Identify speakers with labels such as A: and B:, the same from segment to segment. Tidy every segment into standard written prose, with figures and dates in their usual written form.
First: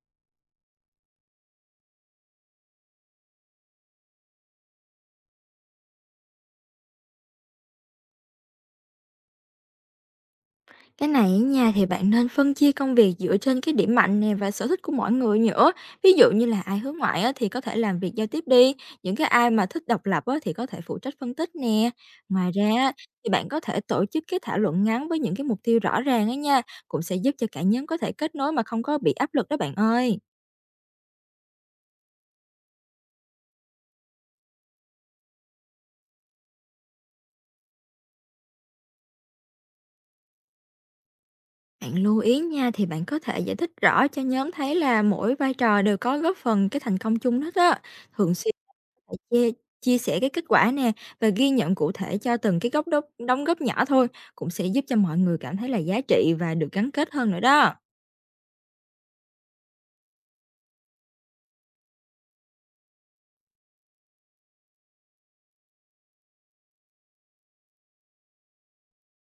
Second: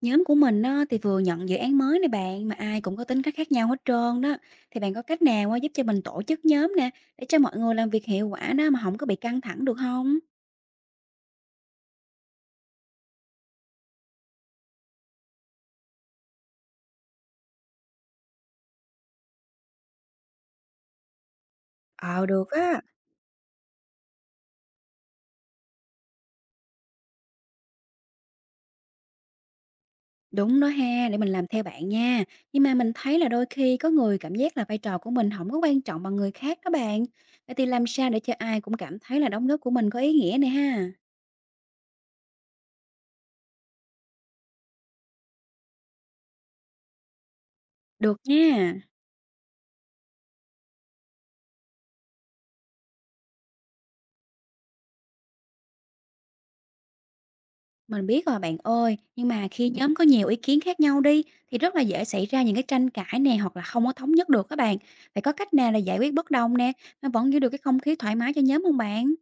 A: Nhóm của mình á, thì vừa nhận dự án mới này bạn, mà ai cũng có tính cách khác nhau hết trơn đó. Thì bạn có cách nào á, giúp cho mình tổ chức nhóm nè, để cho mọi người làm việc hiệu quả đó mà không có bị căng thẳng được không?
B: Cái này á nha thì bạn nên phân chia công việc dựa trên cái điểm mạnh nè và sở thích của mỗi người nữa. Ví dụ như là ai hướng ngoại á, thì có thể làm việc giao tiếp đi, những cái ai mà thích độc lập á, thì có thể phụ trách phân tích nè.
A: Ờ, được
B: Ngoài ra
A: á.
B: á, thì bạn có thể tổ chức cái thảo luận ngắn với những cái mục tiêu rõ ràng á nha, cũng sẽ giúp cho cả nhóm có thể kết nối mà không có bị áp lực đó bạn ơi.
A: Đúng đó ha, để mình làm theo bạn nha. Nhưng mà mình thấy là đôi khi có người cảm giác là vai trò của mình không có quan trọng bằng người khác đó bạn. Vậy thì làm sao để cho ai cũng cảm thấy là đóng góp của mình có ý nghĩa này ha?
B: Bạn lưu ý nha thì bạn có thể giải thích rõ cho nhóm thấy là mỗi vai trò đều có góp phần cái thành công chung hết á.
A: Được
B: Thường xuyên
A: nha.
B: Phải chia chia sẻ cái kết quả nè và ghi nhận cụ thể cho từng cái góc đốc đóng góp nhỏ thôi cũng sẽ giúp cho mọi người cảm thấy là giá trị và được gắn kết hơn nữa đó.
A: Mình biết rồi bạn ơi, nhưng mà khi nhóm có nhiều ý kiến khác nhau đi, thì rất là dễ xảy ra những cái tranh cãi nè, hoặc là không có thống nhất được các bạn. Vậy có cách nào là giải quyết bất đồng nè mà vẫn giữ được cái không khí thoải mái cho nhóm không bạn?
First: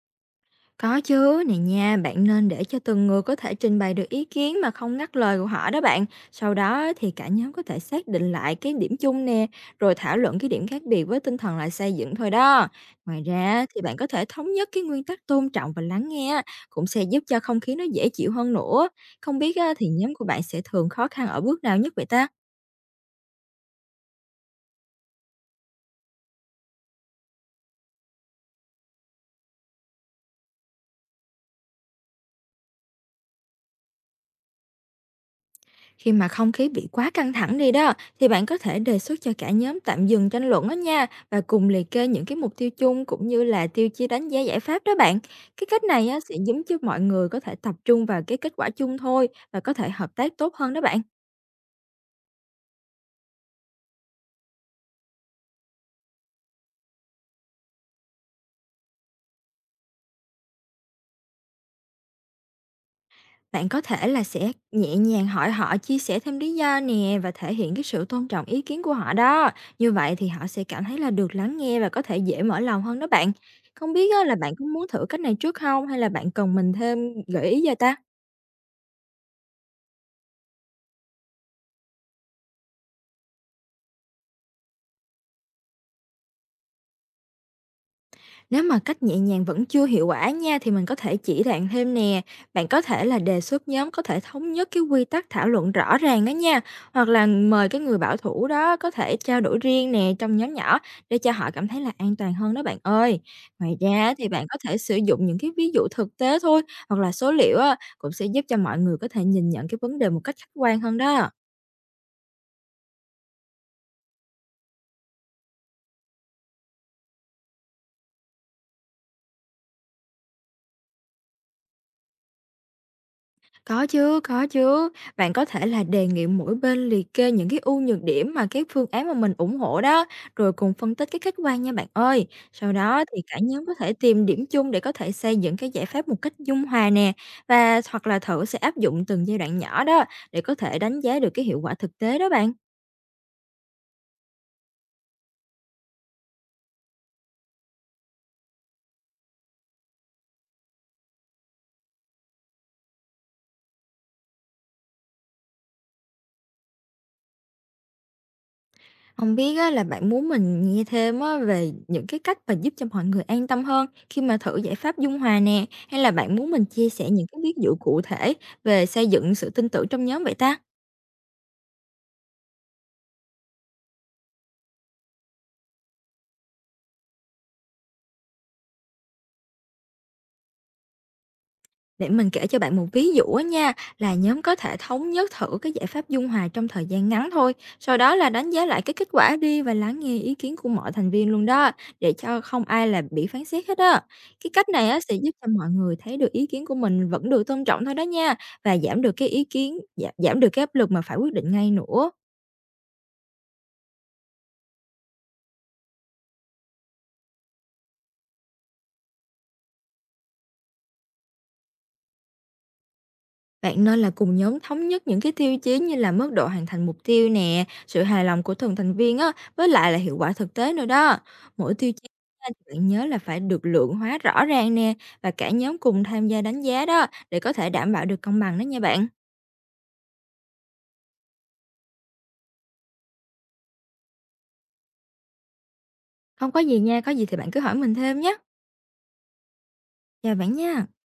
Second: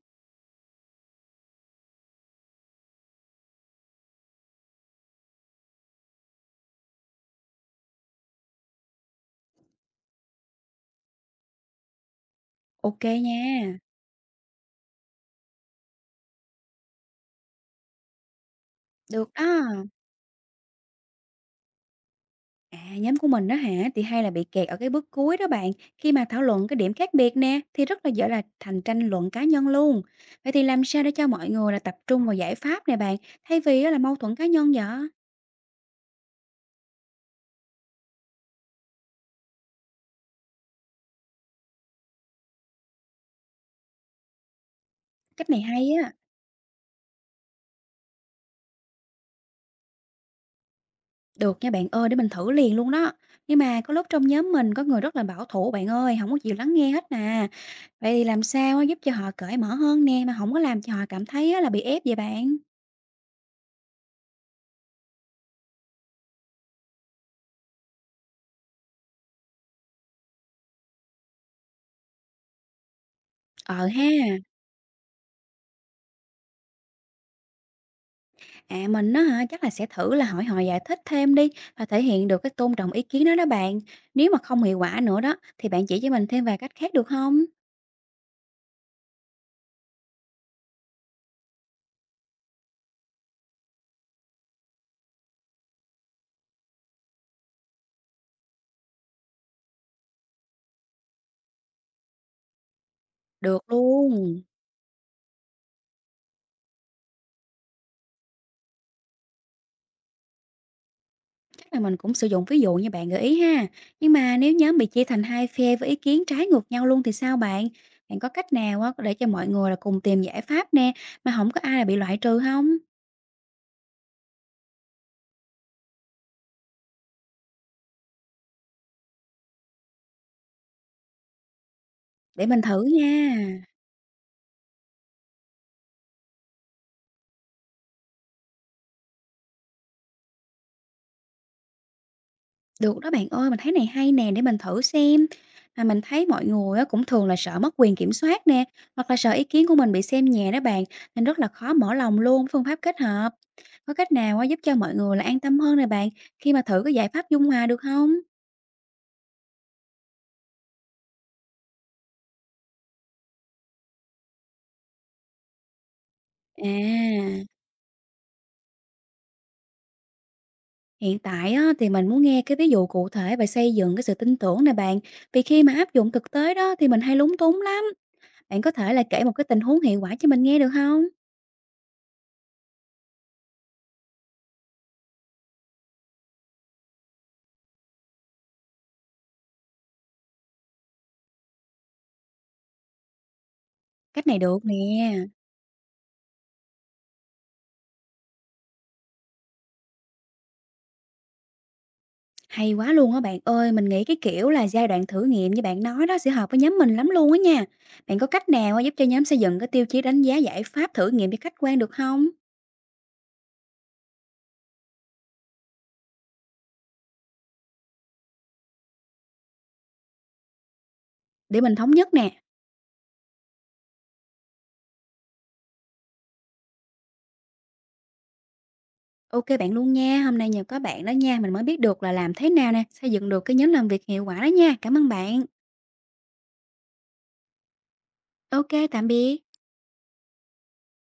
B: Có chứ, này nha, bạn nên để cho từng người có thể trình bày được ý kiến mà không ngắt lời của họ đó bạn. Sau đó thì cả nhóm có thể xác định lại cái điểm chung nè, rồi thảo luận cái điểm khác biệt với tinh thần là xây dựng thôi đó.
A: Ok
B: Ngoài ra thì
A: nha,
B: bạn có thể thống nhất cái nguyên tắc tôn trọng và lắng nghe á, cũng sẽ giúp cho không khí nó dễ chịu hơn nữa.
A: được
B: Không
A: đó.
B: biết á, thì nhóm của bạn sẽ thường khó khăn ở bước nào nhất vậy ta?
A: À, nhóm của mình đó hả, thì hay là bị kẹt ở cái bước cuối đó bạn. Khi mà thảo luận cái điểm khác biệt nè, thì rất là dễ là thành tranh luận cá nhân luôn. Vậy thì làm sao để cho mọi người là tập trung vào giải pháp nè bạn, thay vì á là mâu thuẫn cá nhân vậy?
B: Khi mà không khí bị quá căng thẳng đi đó, thì bạn có thể đề xuất cho cả nhóm tạm dừng tranh luận đó nha và cùng liệt kê những cái mục tiêu chung cũng như là tiêu chí đánh giá giải pháp đó bạn.
A: Cách này
B: Cái cách
A: hay
B: này
A: á.
B: á, sẽ giúp cho mọi người có thể tập trung vào cái kết quả chung thôi và có thể hợp tác tốt hơn đó bạn.
A: Được nha bạn ơi, để mình thử liền luôn đó. Nhưng mà có lúc trong nhóm mình có người rất là bảo thủ bạn ơi, không có chịu lắng nghe hết nè. Vậy thì làm sao á giúp cho họ cởi mở hơn nè, mà không có làm cho họ cảm thấy á là bị ép vậy bạn?
B: Bạn có thể là sẽ nhẹ nhàng hỏi họ chia sẻ thêm lý do nè và thể hiện cái sự tôn trọng ý kiến của họ đó. Như vậy thì họ sẽ cảm thấy là được lắng nghe và có thể dễ mở lòng hơn đó bạn.
A: Ờ
B: Không
A: ha.
B: biết á, là bạn có muốn thử cách này trước không, hay là bạn cần mình thêm gợi ý cho ta?
A: À, mình á hả, chắc là sẽ thử là hỏi họ giải thích thêm đi, và thể hiện được cái tôn trọng ý kiến đó đó bạn. Nếu mà không hiệu quả nữa đó, thì bạn chỉ cho mình thêm vài cách khác được không?
B: Nếu mà cách nhẹ nhàng vẫn chưa hiệu quả nha, thì mình có thể chỉ bạn thêm nè. Bạn có thể là đề xuất nhóm có thể thống nhất cái quy tắc thảo luận rõ ràng đó nha. Hoặc là mời cái người bảo thủ đó có thể trao đổi riêng nè trong nhóm nhỏ, để cho họ cảm thấy là an toàn hơn đó bạn ơi.
A: Được
B: Ngoài ra thì
A: luôn.
B: bạn có thể sử dụng những cái ví dụ thực tế thôi, hoặc là số liệu á, cũng sẽ giúp cho mọi người có thể nhìn nhận cái vấn đề một cách khách quan hơn đó.
A: Là mình cũng sử dụng ví dụ như bạn gợi ý ha. Nhưng mà nếu nhóm bị chia thành hai phe với ý kiến trái ngược nhau luôn thì sao bạn? Bạn có cách nào á để cho mọi người là cùng tìm giải pháp nè, mà không có ai là bị loại trừ không?
B: Có chứ, có chứ. Bạn có thể là đề nghị mỗi bên liệt kê những cái ưu nhược điểm mà cái phương án mà mình ủng hộ đó, rồi cùng phân tích cái kết quả nha bạn ơi.
A: Để mình
B: Sau
A: thử
B: đó thì cả
A: nha.
B: nhóm có thể tìm điểm chung để có thể xây dựng cái giải pháp một cách dung hòa nè, và hoặc là thử sẽ áp dụng từng giai đoạn nhỏ đó, để có thể đánh giá được cái hiệu quả thực tế đó bạn.
A: Được đó bạn ơi, mình thấy này hay nè, để mình thử xem. Mà mình thấy mọi người á cũng thường là sợ mất quyền kiểm soát nè, hoặc là sợ ý kiến của mình bị xem nhẹ đó bạn, nên rất là khó mở lòng luôn với phương pháp kết hợp. Có cách nào á giúp cho mọi người là an tâm hơn nè bạn, khi mà thử cái giải pháp dung hòa được không?
B: Hông biết á, là bạn muốn mình nghe thêm á về những cái cách mà giúp cho mọi người an tâm hơn khi mà thử giải pháp dung hòa nè, hay là bạn muốn mình chia sẻ những cái
A: À,
B: ví dụ cụ thể về xây dựng sự tin tưởng trong nhóm vậy ta?
A: hiện tại á, thì mình muốn nghe cái ví dụ cụ thể về xây dựng cái sự tin tưởng này bạn. Vì khi mà áp dụng thực tế đó thì mình hay lúng túng lắm. Bạn có thể là kể một cái tình huống hiệu quả cho mình nghe được không?
B: Để mình kể cho bạn một ví dụ á nha, là nhóm có thể thống nhất thử cái giải pháp dung hòa trong thời gian ngắn thôi, sau đó là đánh giá lại cái kết quả đi và lắng nghe ý kiến của mọi thành viên luôn đó, để cho không ai là bị phán xét hết á.
A: Cách này
B: Cái
A: được
B: cách này á
A: nè.
B: sẽ giúp cho mọi người thấy được ý kiến của mình vẫn được tôn trọng thôi đó nha, và giảm được cái áp lực mà phải quyết định ngay nữa.
A: Hay quá luôn á bạn ơi. Mình nghĩ cái kiểu là giai đoạn thử nghiệm như bạn nói đó sẽ hợp với nhóm mình lắm luôn á nha. Bạn có cách nào á giúp cho nhóm xây dựng cái tiêu chí đánh giá giải pháp thử nghiệm cho khách quan được không?
B: Bạn nên là cùng nhóm thống nhất những cái tiêu chí như là mức độ hoàn thành mục tiêu nè, sự hài lòng của từng thành viên á, với lại là hiệu quả thực tế nữa đó.
A: Để
B: Mỗi
A: mình thống
B: tiêu chí
A: nhất nè.
B: á, thì bạn nhớ là phải được lượng hóa rõ ràng nè và cả nhóm cùng tham gia đánh giá đó, để có thể đảm bảo được công bằng đó nha bạn.
A: Ok bạn luôn nha. Hôm nay nhờ có bạn đó nha, mình mới biết được là làm thế nào nè, xây dựng được cái nhóm làm việc hiệu quả đó nha. Cảm ơn bạn.
B: Không có gì nha, có gì thì bạn cứ hỏi mình thêm nhé.
A: Ok, tạm biệt.
B: Chào bạn nha.